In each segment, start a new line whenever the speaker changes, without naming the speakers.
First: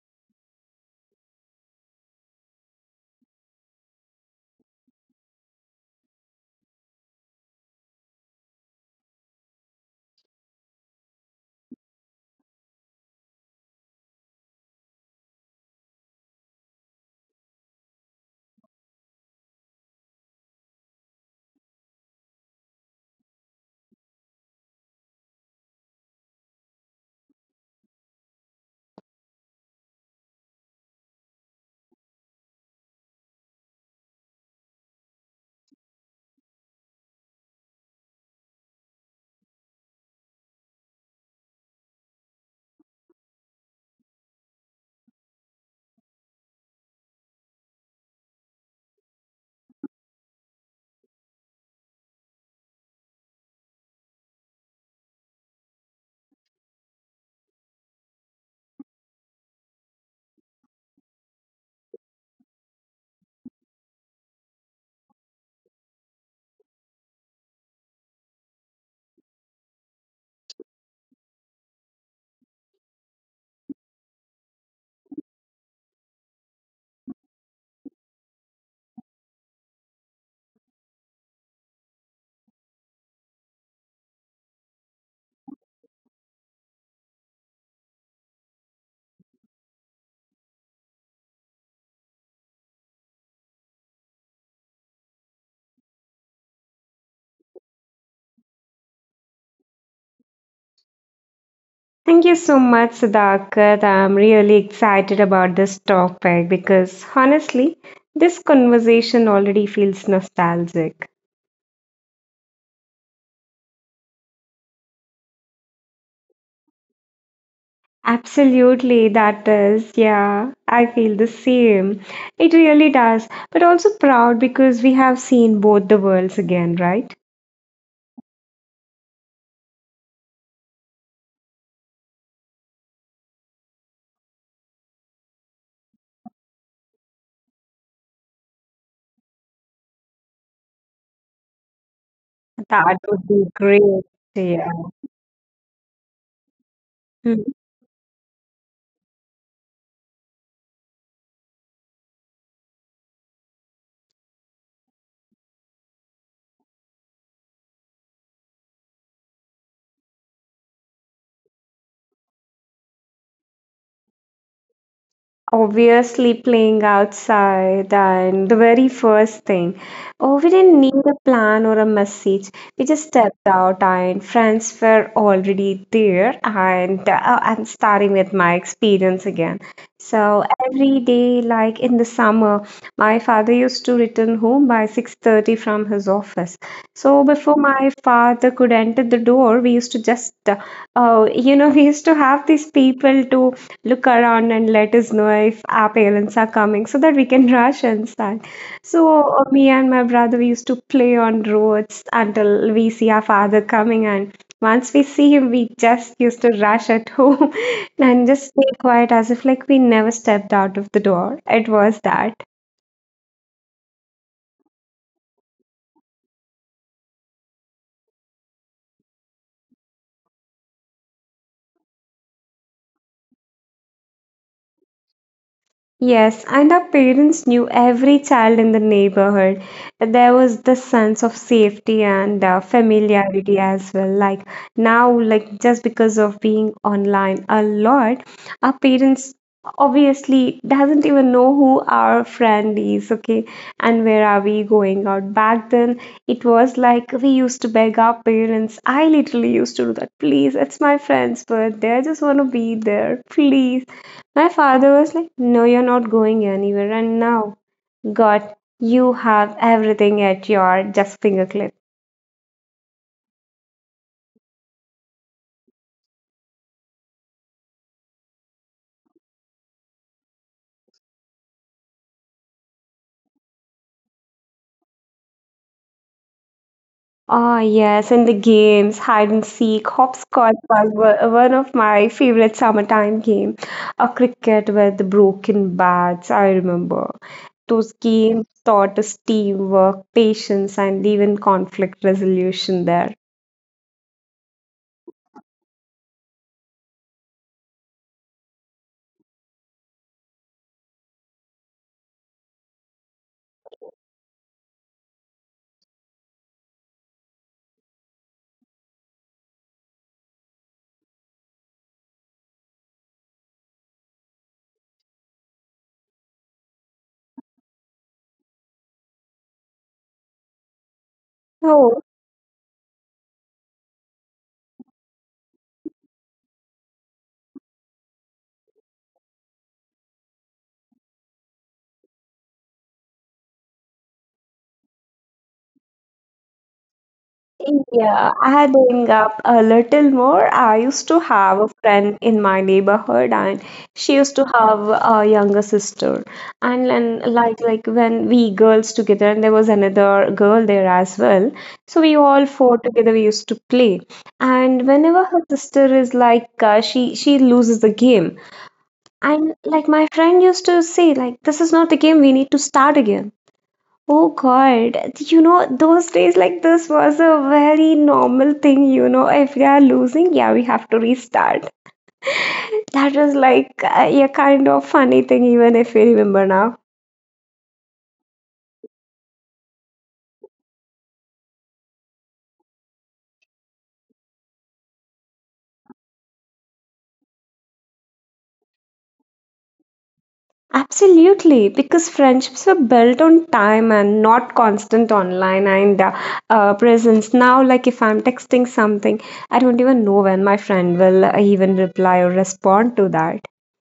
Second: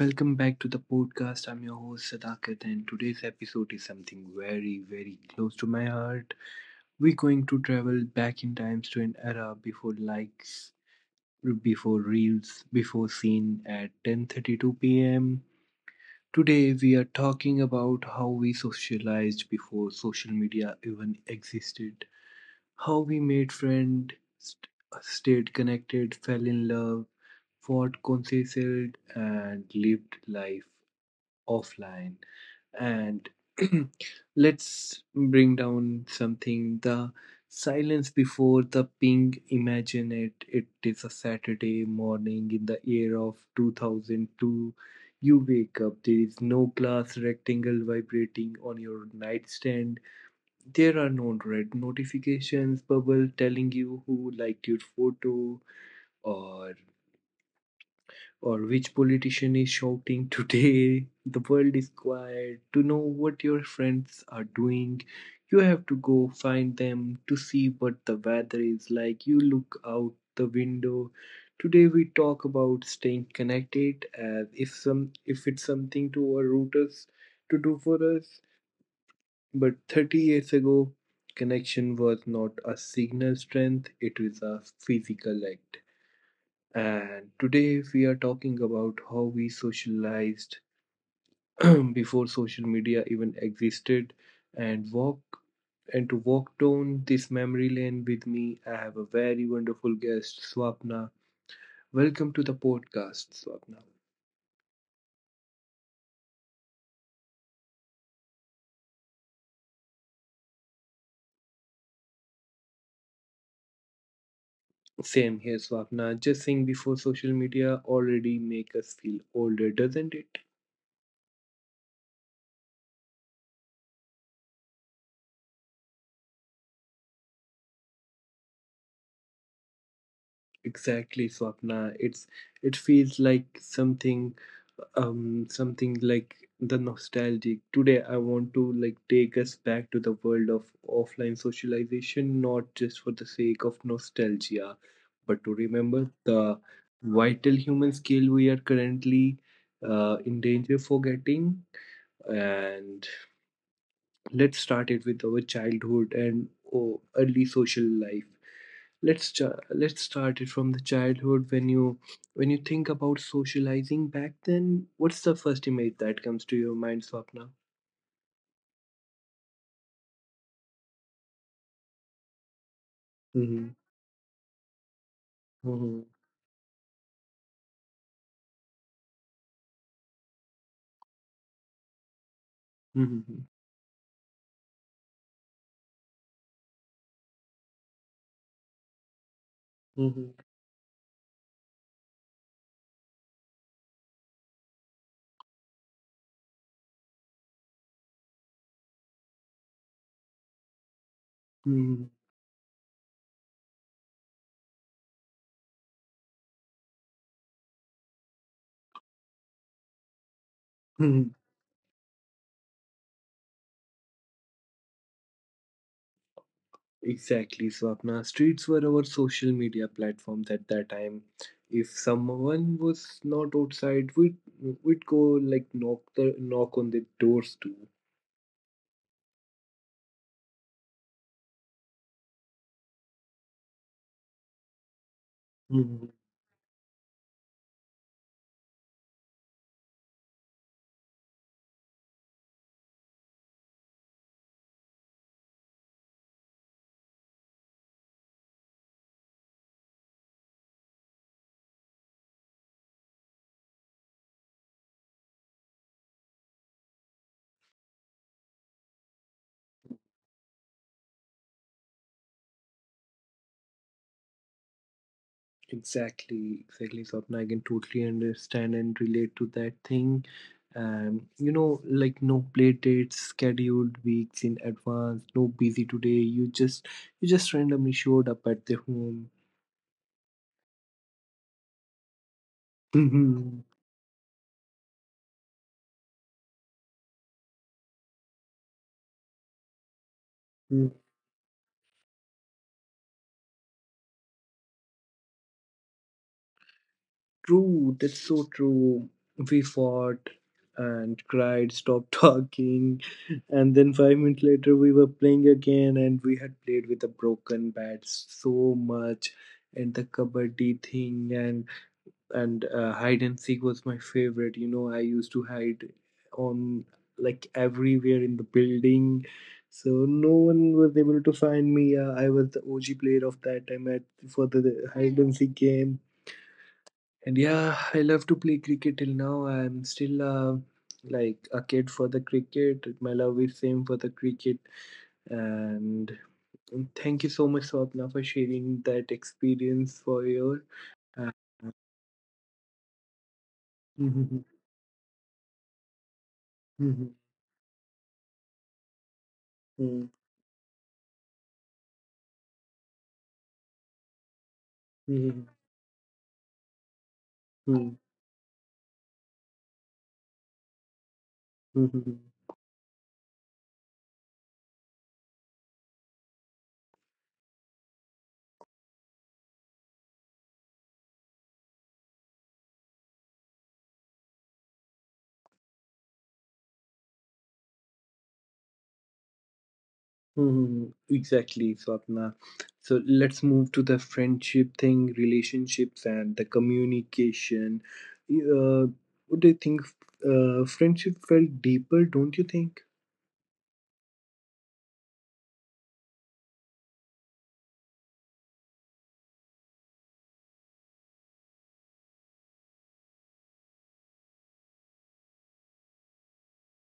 welcome back to the podcast. I'm your host Sadakat, and today's episode is something very, very close to my heart. We're going to travel back in times to an era before likes, before reels, before seen at 10:32 p.m. Today, we are talking about how we socialized before social media even existed, how we made friends, st- stayed connected, fell in love, fought conciliated, and lived life offline. And let's bring down something the silence before the ping. Imagine it. It is a Saturday morning in the year of 2002. You wake up, there is no glass rectangle vibrating on your nightstand. There are no red notifications bubble telling you who liked your photo, or or which politician is shouting today. The world is quiet. To know what your friends are doing, you have to go find them. To see what the weather is like, you look out the window. Today we talk about staying connected as if some if it's something to our routers to do for us, but 30 years ago, connection was not a signal strength, it was a physical act. And today we are talking about how we socialized before social media even existed, and walk and to walk down this memory lane with me, I have a very wonderful guest, Swapna. Welcome to the podcast, Swapna.
Thank you so much, Sudhakat. I'm really excited about this topic because honestly, this conversation already feels nostalgic.
Same here, Swapna. Just saying before social media already make us feel older, doesn't it?
Absolutely, that is. Yeah, I feel the same. It really does. But also proud because we have seen both the worlds again, right?
Exactly, Swapna. It's it feels like something like the nostalgic. Today, I want to like take us back to the world of offline socialization, not just for the sake of nostalgia, but to
That
remember
would be
the
great.
vital
Yeah.
human skill we are currently in
Hmm.
danger forgetting. And let's start it with our childhood and oh, early social life. Let's start it from the childhood when you think about socializing back then, what's the first image that comes to your mind, swapna?
Obviously playing outside and the very first thing. Oh, we
Mm-hmm.
didn't need a plan or a message. We
Mm-hmm.
just stepped out and friends were already there and I'm starting with my experience again.
Mm-hmm.
So every day, like in the summer, my father used to return home by 6:30 from his office. So before my father could enter the door, we used to just, we used to have these people to look around and let us know if our parents are coming so that we can rush and start.
Mm-hmm.
So me and my brother we used to play on roads until we see our father coming, and once we see him we just used to rush at home
Hmm.
and just stay quiet as if like we never stepped out of the door. It was that.
Exactly, swapna, streets were our social media platforms at that time. If someone was not outside, we'd go like knock on the doors
Yes, and our parents knew every child in the neighborhood. There was the sense of safety and
too.
familiarity as well. Like now, like just because of being online a lot, our parents obviously doesn't even know who our friend is, okay, and where are we going out. Back then, it was like we used to beg our parents. I literally used to do that. Please, it's my friend's birthday. I just want to be there. Please. My father was like, "No, you're not going anywhere." And now, God, you have everything at your just fingertip.
Exactly, exactly, Swapna. I can totally understand and relate to that thing. You know, like no play dates scheduled weeks in advance, no busy today. You just you just randomly showed up at the home.
Oh, yes, and the games, hide and seek,
Mhm.
hopscotch was one of my favorite summertime game. A cricket with the broken bats, I remember.
Mm.
Those games taught us teamwork, patience, and even conflict resolution there.
True, that's so true. We fought and cried, stopped talking, and then 5 minutes later we were playing again, and we had played with a broken bat so much, and the kabaddi thing, and hide and seek was my favorite. You know, I used to hide on like everywhere in the building, so no one was able to find me. I was the OG player of that time at for the
Oh,
hide and seek game. And yeah, I love to play cricket till now. I'm still like a kid for the cricket. My love is same for the cricket. And thank you so much, swapna, for sharing that experience for your uh,
yeah, adding up a little more, I used to have a friend in my neighborhood, and she used to have a younger sister. And then, like when we girls together, and there was another girl there as well. So we
Mhm,
all four together we used to play.
mhm,
And whenever her sister is like, she loses the game,
mhm,
and like my friend used to say, like, this is not the game. We need to start again. Oh God, you know, those days like this was a very normal thing, you know. If we are losing, yeah, we have to restart. That was like a kind of funny thing, even if we remember now.
mhm. Exactly, Swapna. So let's move to the friendship thing, relationships, and the communication. Uh, what do you think? Friendship felt deeper, don't you think?
Absolutely, because friendships were built on time and not constant online and presence. Now, like if I'm texting something, I don't even know when my friend will even reply or respond to that.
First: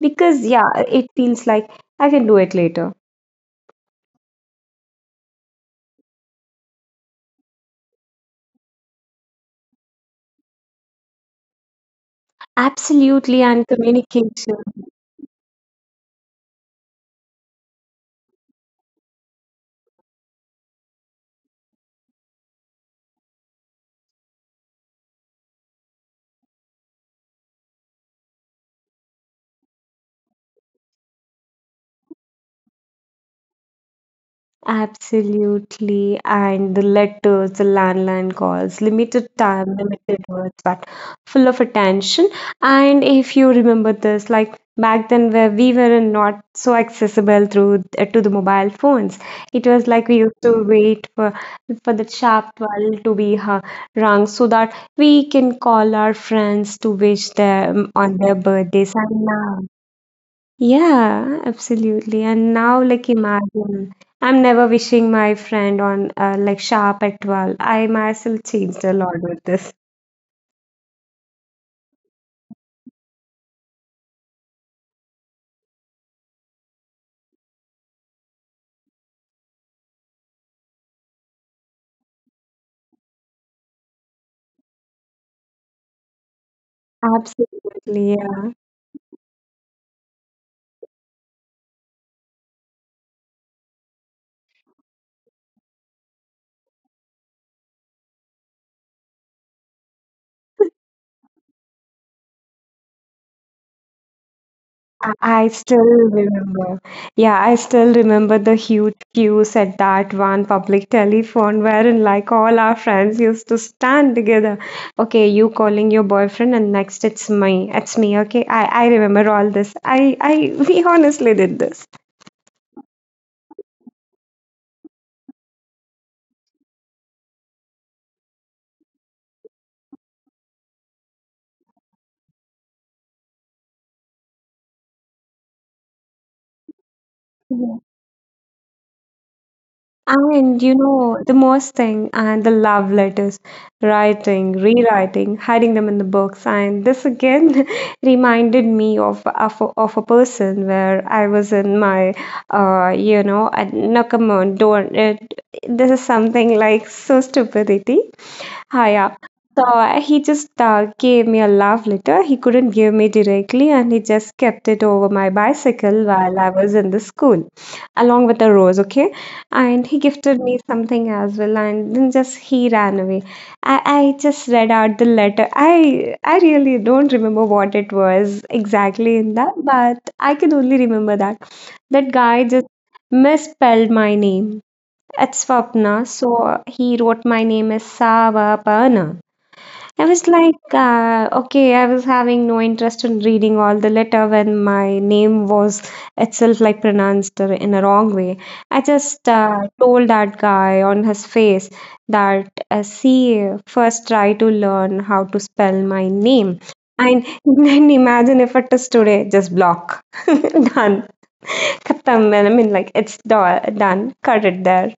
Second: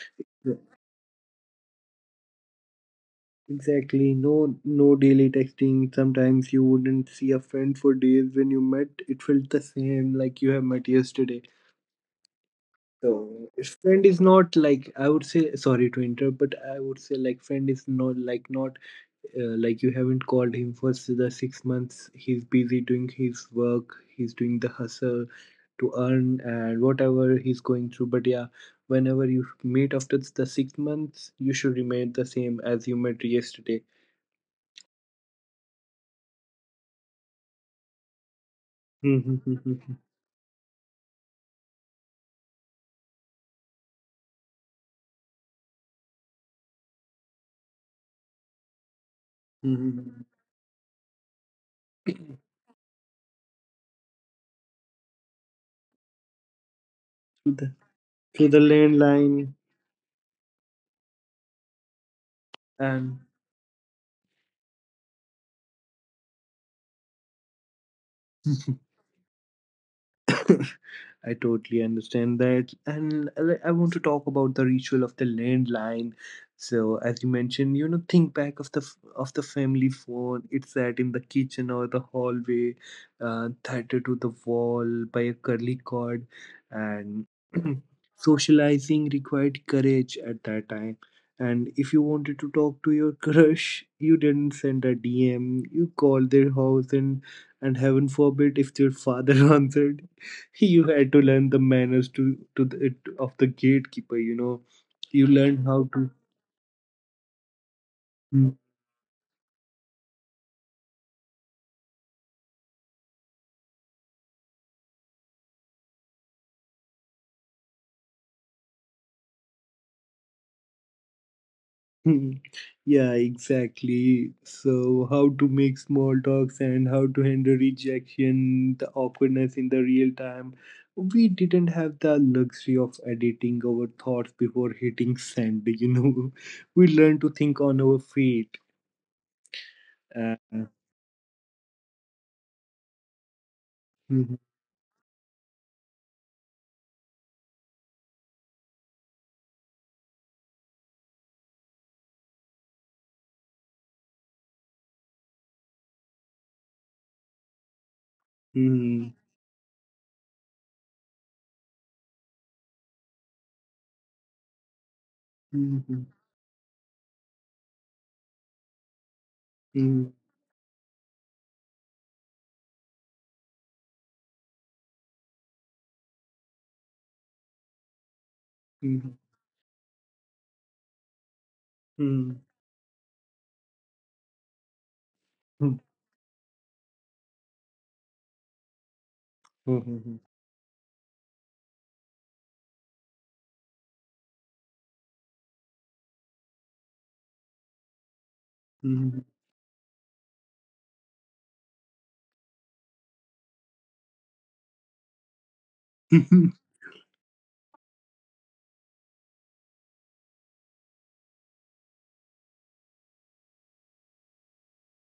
Because,
Yeah,
yeah, it feels like I can do it later.
exactly. No, no daily texting. Sometimes you wouldn't see a friend for days. When you met, it felt the same, like you have met yesterday. So
Absolutely, and
friend is not,
communication.
like, I would say sorry to interrupt, but I would say like friend is not like not like you haven't called him for the 6 months. He's busy doing his work, he's doing the hustle to earn and whatever he's going through, but yeah, whenever you meet after the 6 months, you should remain the same as you met yesterday.
Absolutely, and the letters, the landline calls, limited time,
Through
limited words, but full of attention. And if you remember this, like back then where we were not so accessible through to the mobile phones, it was like we used to wait for the sharp 12 to be rung so that we can call our friends to wish
the
them on their birthdays. And
landline.
now yeah, absolutely. And now,
And
like, imagine I'm never wishing my friend on like sharp at 12. I myself changed a lot with this.
I totally understand that. And I want to talk about the ritual of the landline. So, as you mentioned, you know, think back of the of the family phone. It sat in the kitchen or the hallway, tethered to the wall by a curly cord, and
Absolutely, yeah.
socializing required courage at that time. And if you wanted to talk to your crush, you didn't send a DM. You called their house, and heaven forbid if their father answered, you had to learn the manners to of the gatekeeper, you know.
I,
You
I
learned how
still
to
remember. Yeah, I still remember the huge queues at that one public telephone wherein like all our friends used to stand together. Okay, you calling your boyfriend and next it's me. It's me, okay? I remember all this. We honestly did this.
Mhm. Yeah, exactly. So how to make small talks and how to handle rejection, the awkwardness in the real time. We didn't have the luxury of editing our thoughts before hitting send, you know. We learned to think on our feet. uh,
And you know, the most thing, and the love letters,
mhm,
writing, rewriting, hiding them in the books. And this again reminded me of a person where I was in my, no, come on, don't. It, this is something like so stupidity. Hi,
mhm,
yeah. So he just gave me a love letter. He couldn't give me directly, and he just kept it over my
mhm,
bicycle while I was in the school, along with a rose. Okay, and he
mhm,
gifted me something as well, and then just he ran away. I just read out the letter. I really don't remember what it was
mhm,
exactly in that, but I can only remember that that
mhm,
guy just misspelled my name at
mhm,
Swapna. So he wrote, "My name is Savapana." I
mhm,
was like, okay, I was having no interest in reading all the letter when my name was itself like pronounced in a wrong way. I
mhm.
just told that guy on his face that, see, first try to learn how to spell my name. And then imagine if it is today, just block. Done. Khatam. I mean, like, it's done. Cut it there.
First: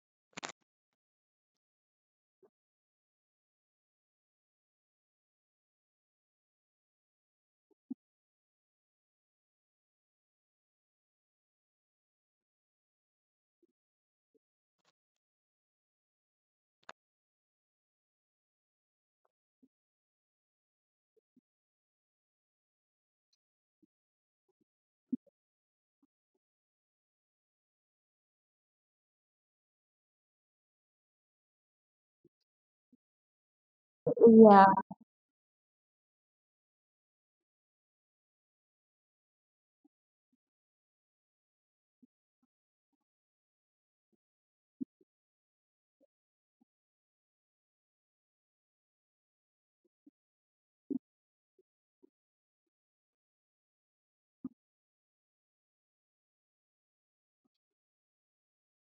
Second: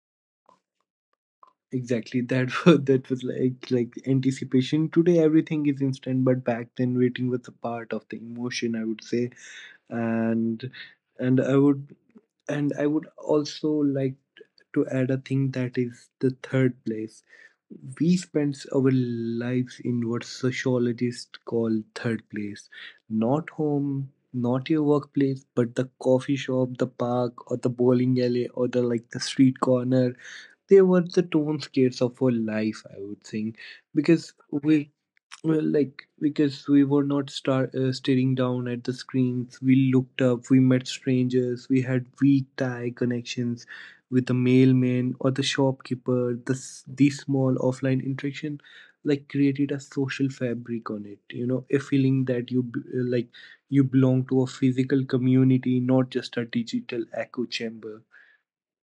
Exactly, that was like, anticipation. Today everything is instant, but back then waiting was a part of the emotion, I would say. And and i would I would also like to add a thing that is the third place. We spend our lives in what sociologists call third place, not home, not your workplace, but the coffee shop, the park, or the bowling alley, or the like the street corner. They were the tone scales of our life, I would think, because
Yeah.
we, well, like because we were not staring down at the screens, we looked up, we met strangers, we had weak tie connections with the mailman or the shopkeeper, these small offline interaction like created a social fabric on it, you know, a feeling that like you belong to a physical community, not just a digital echo chamber.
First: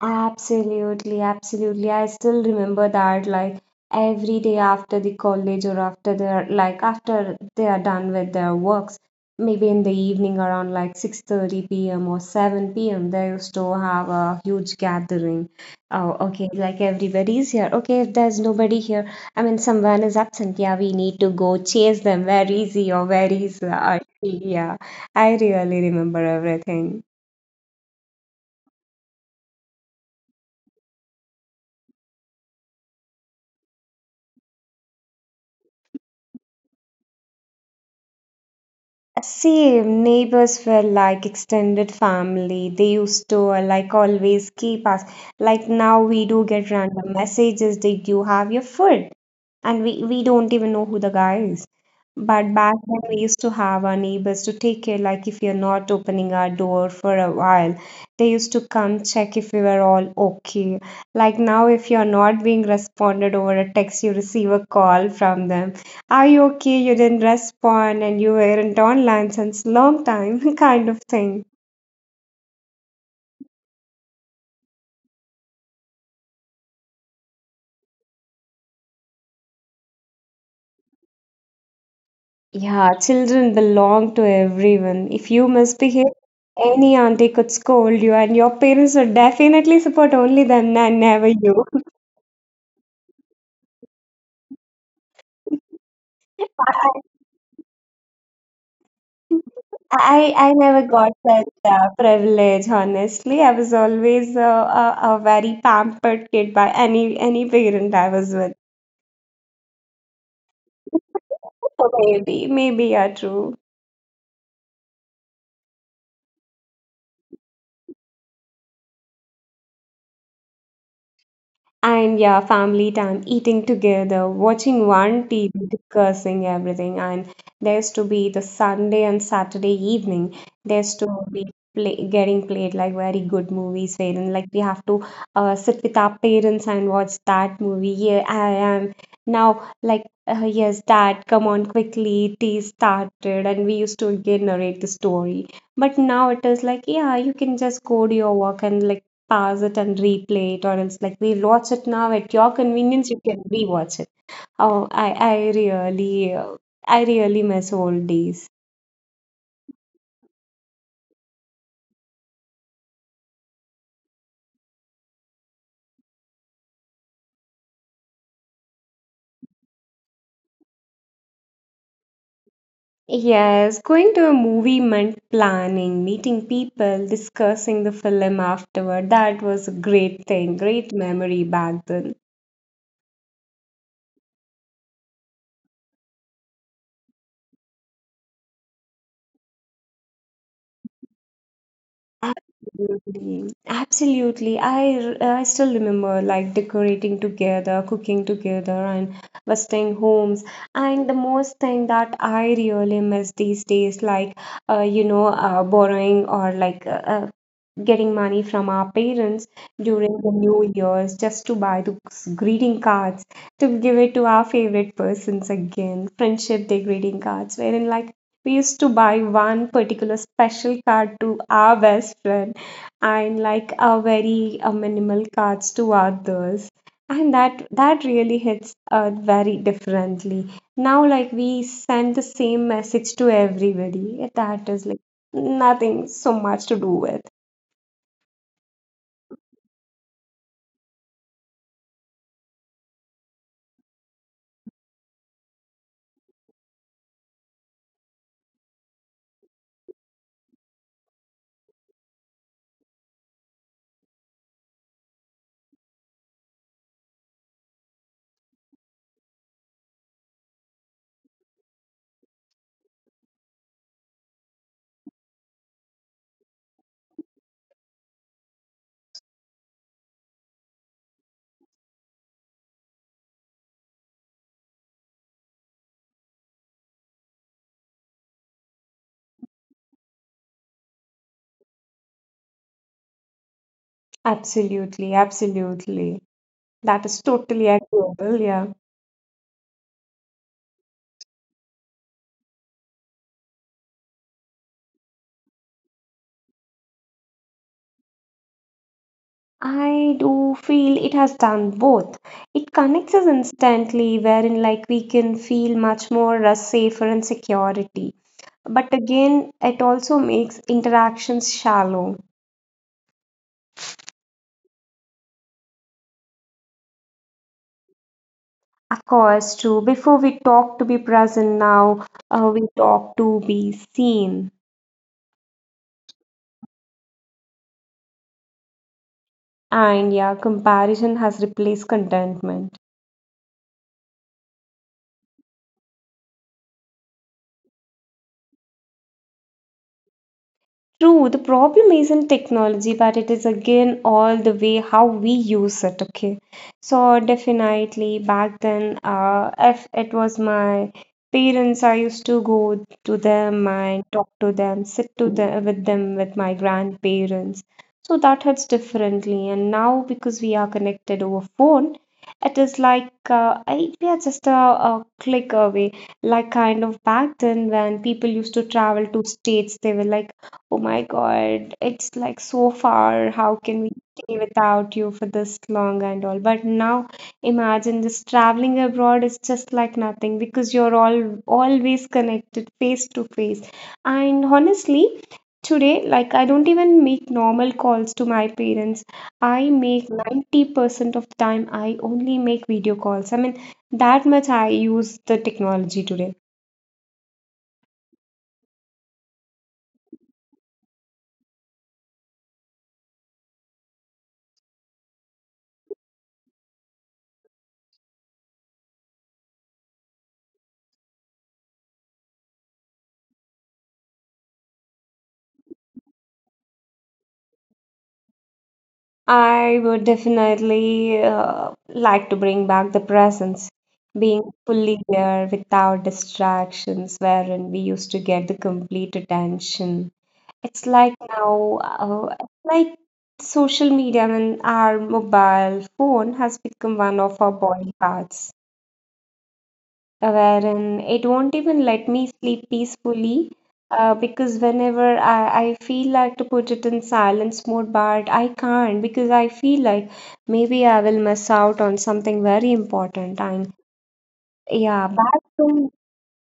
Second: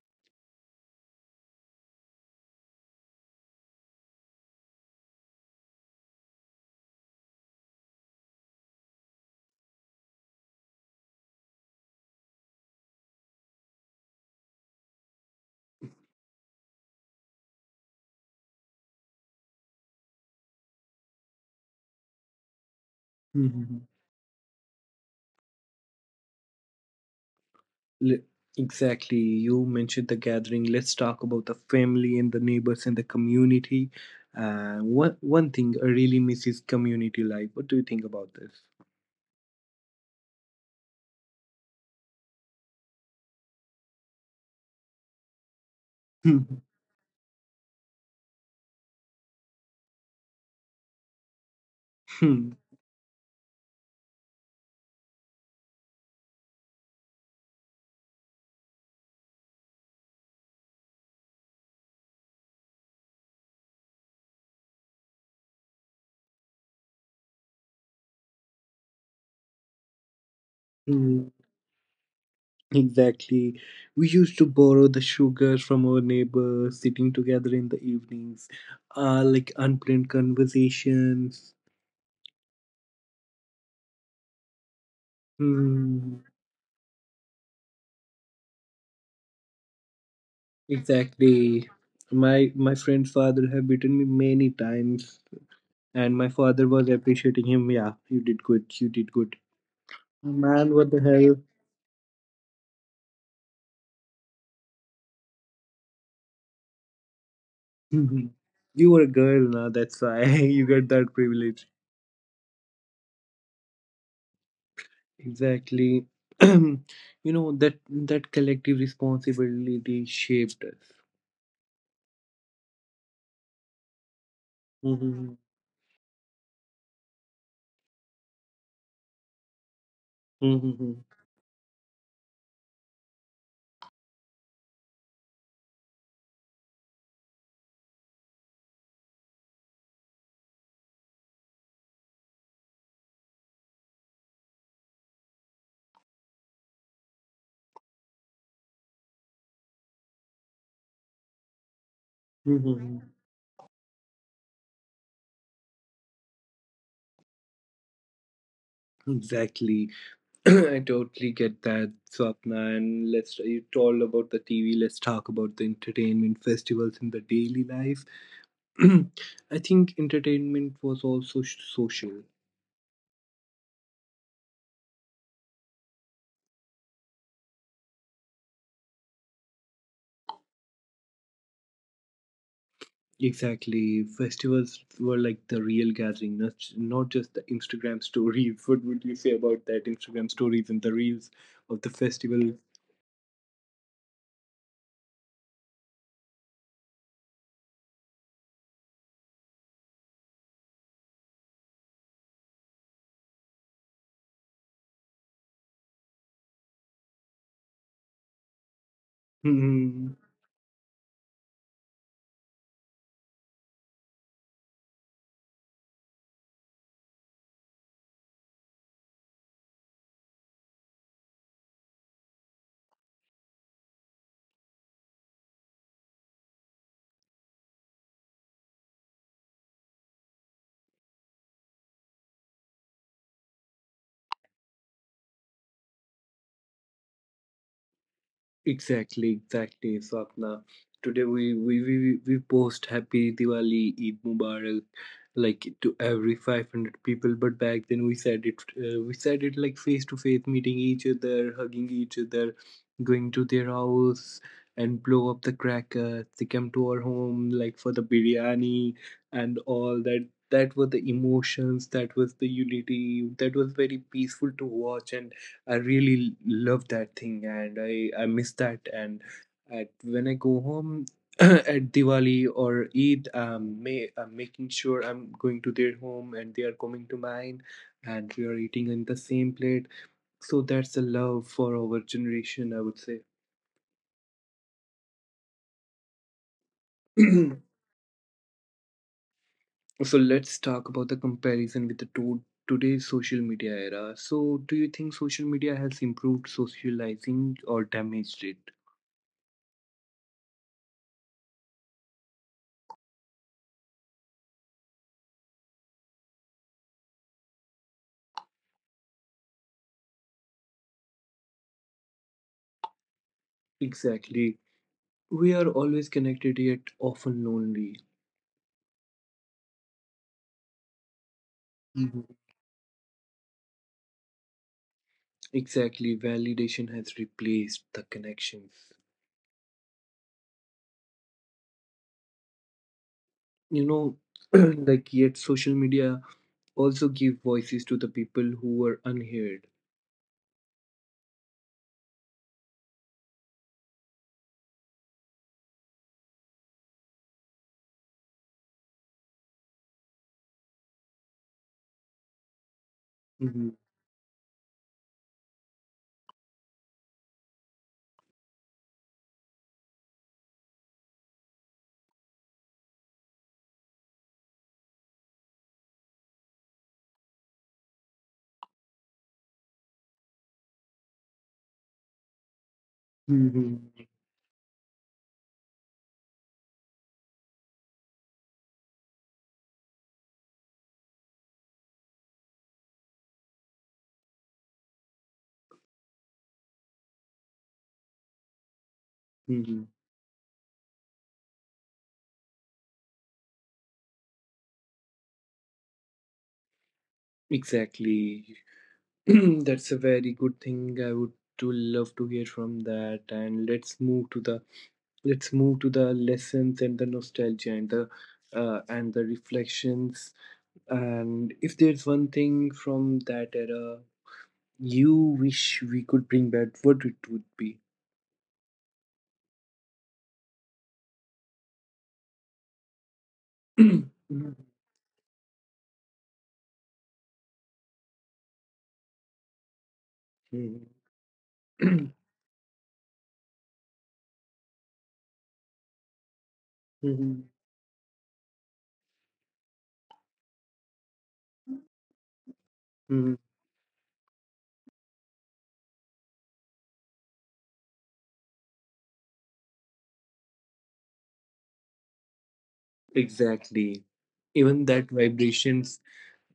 Absolutely, absolutely. I still remember that like every day after the college or after their like after they are done with their works, maybe in the evening around like 6:30 p.m. or 7 p.m. they used to have a huge gathering. Oh, okay, like everybody's here. Okay, if there's nobody here, I mean someone is absent. Yeah, we need to go chase them. Where is he or where is she? Yeah, I really remember everything.
Exactly. You mentioned the gathering. Let's talk about the family and the neighbors and the community. One thing I really miss is community life. What do you think about this?
Same, neighbors were like extended family. They used to like always keep us. Like now we do get random messages. Did you have your food? And we don't even know who the guy is.
Hmm. Hmm,
But back then we used to have our neighbors to take care, like if you're not opening our door for a while, they used to come check if we were all okay. Like now, if you're not being responded over a text, you receive a call from them. Are you okay? You didn't respond and you weren't online since long time, kind of
hmm.
thing.
Exactly. We used to borrow the sugar from our neighbors, sitting together in the evenings, like unplanned conversations.
Yeah, children belong to everyone. If you misbehave,
Hmm.
any auntie could scold you, and your parents would definitely support only them and never you.
Exactly. My friend's father have beaten me many times, and my father was appreciating him. Yeah, you did good. You did good.
I
Man,
never
what the
got
hell?
that privilege, honestly. I was always a very pampered kid by any parent I was with.
You were a girl now. That's why you get that privilege.
So maybe you're true.
Exactly. You know that collective responsibility shaped us.
And yeah, family time, eating together, watching one
Mhm.
TV, discussing everything. And there's to be the Sunday and Saturday evening. There's
Mhm.
to be play, getting played like very good movies wherein like we have to sit with our parents and watch that movie. Yeah, I am now like yes, dad, come on quickly. Tea started, and we used to again narrate the story. But now it is like yeah, you can just go to your work and like pause it and replay it, or else like we watch it now at your
Mhm.
convenience, you can rewatch it. Oh, I really, I really miss old days.
Exactly. I totally get that, Swapna. And let's you told about the TV. Let's talk about the entertainment festivals in the daily life. I think entertainment was also social.
Yes, going to a movie meant planning, meeting people, discussing the film afterward. That was a great thing, great memory back then.
Exactly. Festivals were like the real gathering, not, not just the Instagram stories. What would you say about that? Instagram stories and the reels of the festival.
Absolutely, absolutely. I still remember like decorating together, cooking together, and visiting homes. And the most thing that I really miss these days, like borrowing or like getting money from our parents during the New Year's just to buy those greeting cards to give it to our favorite persons again. Friendship Day greeting cards, wherein like we used to buy one particular special card to our best friend and like a very minimal cards to others and that really hits very differently now like we send the same message to everybody that is like nothing so much to do with
Exactly, exactly, Swapna. Today we post Happy Diwali, Eid Mubarak, like to every 500 people. But back then we said it like face to face, meeting each other, hugging each other, going to their house and blow up the crackers. They come to our home like for the biryani and all that. That were the emotions. That was the unity. That was very peaceful to watch, and I really love that thing, and I miss that. And at, when I go home at Diwali or Eid, may, I'm making sure I'm going to their home and they are coming to mine, and we are eating in the same plate. So that's the love for our generation, I would say.
absolutely absolutely that is totally agreeable yeah.
So let's talk about the comparison with the today's social media era. So, do you think social media has improved socializing or damaged it?
I do feel it has done both. It connects us instantly, wherein like we can feel much more safer and security. But again, it also makes interactions shallow.
Exactly. We are always connected yet often lonely.
Of course, true. Before we talk to be present now,
Mhm.
we talk to be seen.
Exactly. Validation has replaced the connections.
And yeah, comparison has replaced contentment.
You know, like yet social media also give voices to the people who were unheard.
True, the problem isn't technology, but it is again all the way how we use it. Okay, so definitely back then, if it was my parents, I used to go to
Hmm.
them and talk to them, sit to them with my grandparents. So that hits differently, and now because we are connected over phone, it is like we are just a click away. Like kind of back then when people used to travel to states, they were like oh my God, it's like so far. How can we
Hmm.
stay without you for this long and all? But now imagine just traveling abroad is just like nothing because you're all always connected face to face. And honestly, today, like I don't even make normal calls to my parents. I
Hmm.
make 90% of the time I only make video calls. I mean, that much I use the technology today.
Exactly. That's a very good thing. I would to love to hear from that. And let's move to the lessons and the nostalgia and the reflections. And if there's one thing from that era you wish we could bring back, what it would be?
I would definitely like to bring back the presence, being
Mhm.
fully there without distractions, wherein we used to get the complete attention. It's
Mhm.
like now, it's like social media and our mobile phone has become one of
Mhm.
our body parts wherein it won't even let me sleep
Mhm.
peacefully because whenever I feel like to put it in silence mode, but I can't because I feel like maybe I will miss out on something very important. And
Exactly. Even that
yeah, back to
vibrations,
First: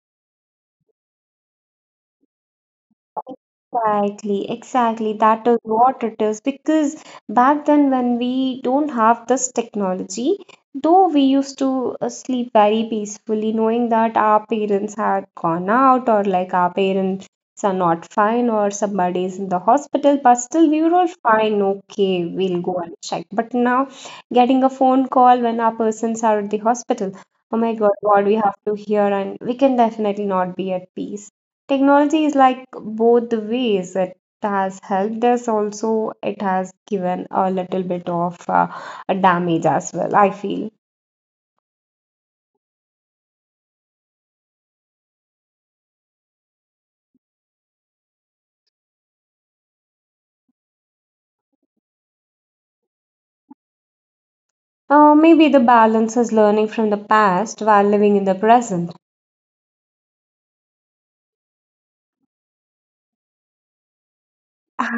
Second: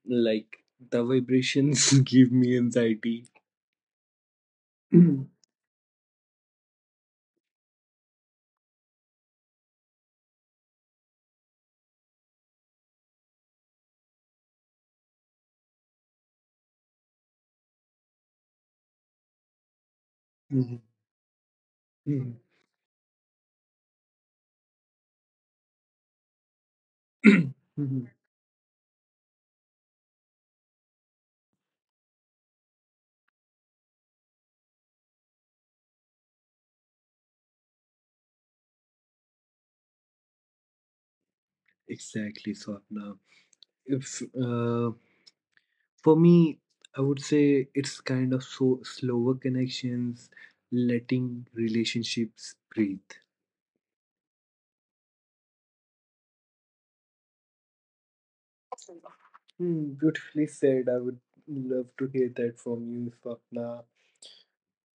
like the vibrations give me anxiety.
exactly, exactly.
Mhm.
That is what it is. Because back then, when we don't have this technology, though we used to sleep very peacefully, knowing that our parents had gone out or like our parents are not fine or somebody is in the hospital, but still we
Mhm.
were all fine. Okay,
Mhm.
we'll go and check. But now, getting a phone call when our persons are at the hospital, oh my God,
Mhm.
what we have to hear, and we can definitely not be at peace. Technology is like both the ways. It has helped us also, it has given a little bit of a damage as well, I feel.
Exactly, Swapna. If for me, I would say it's kind of so slower connections, letting relationships breathe.
Maybe the balance is learning from the past while living in the present.
Hmm, beautifully said. I would love to hear that from you, Swapna.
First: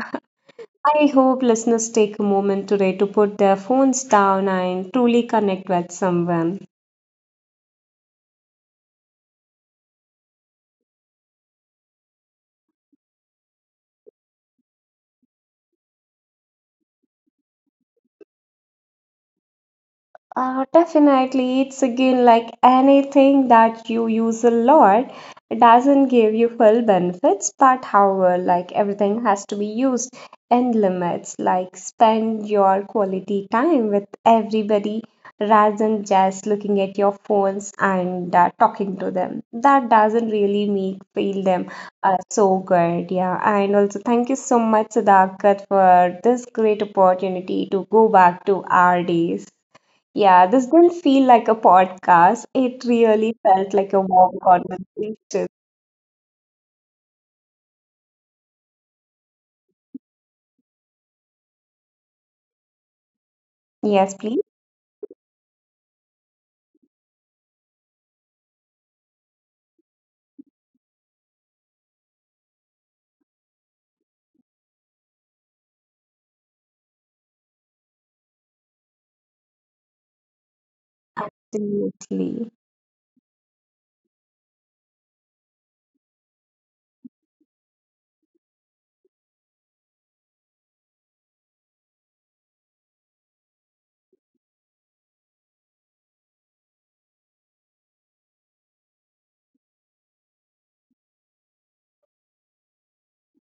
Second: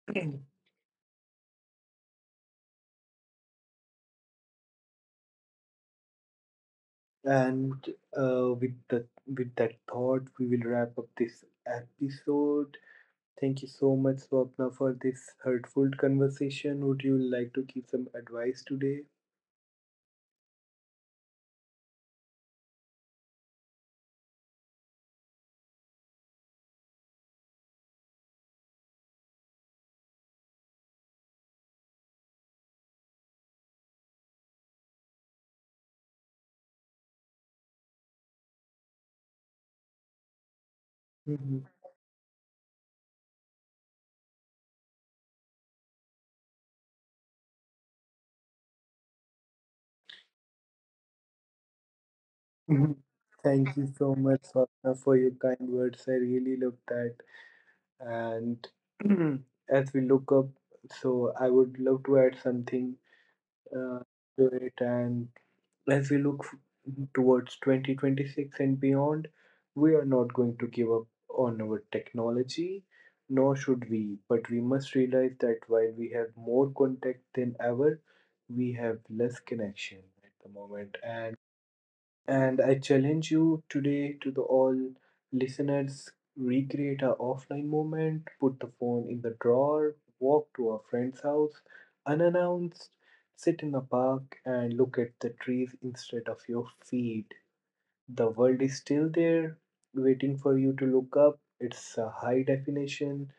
I hope listeners take a moment today to put their phones down and truly connect with someone.
And with that thought, we will wrap up this episode. Thank you so much, Swapna, for this hurtful conversation. Would you like to give some advice today?
Definitely, it's again like anything that you use a lot, it doesn't give you full benefits, but however, like everything has to be used in limits, like spend your quality time with everybody rather than just looking at your phones and talking to them. That doesn't really make feel
Mhm.
them so good, yeah. And also, thank you so much, Sadakat, for this great opportunity to go back to our days. Yeah, this didn't feel like a podcast. It
Mhm.
really felt
Thank you
like a
so
warm
much, Swapna, for your
conversation.
kind words. I really love that. And as we look up, so I would love to add something uh,
Yes, please.
to it. And as we look towards 2026 and beyond, we are not going to give up on our technology, nor should we, but we must realize that while we have more contact than ever, we have less connection at the moment. And
Absolutely.
I challenge you today to the all listeners, recreate a offline moment, put the phone in the drawer, walk to a friend's house unannounced, sit in the park and look at the trees instead of your feet. The world is still there waiting for you to look up. It's a high definition,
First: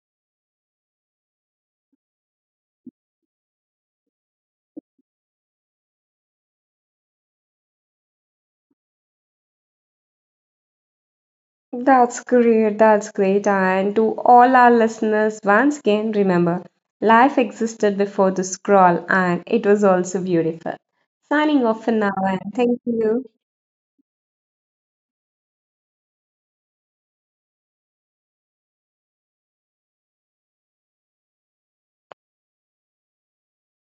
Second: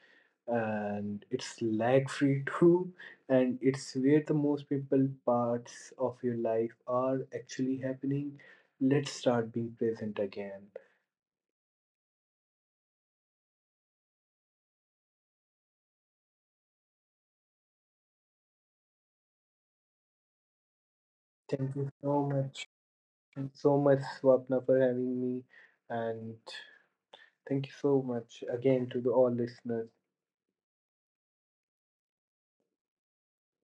and it's lag free too, and it's where the most people parts of your life are actually happening. Let's start being present again.
That's great. That's great. And to all our listeners, once again, remember life existed before the scroll and it was also beautiful. Signing
Thank
off
you
for
so
now and
much.
thank you.
Thank so much, swapna, for having me. And thank you so much again to the all listeners.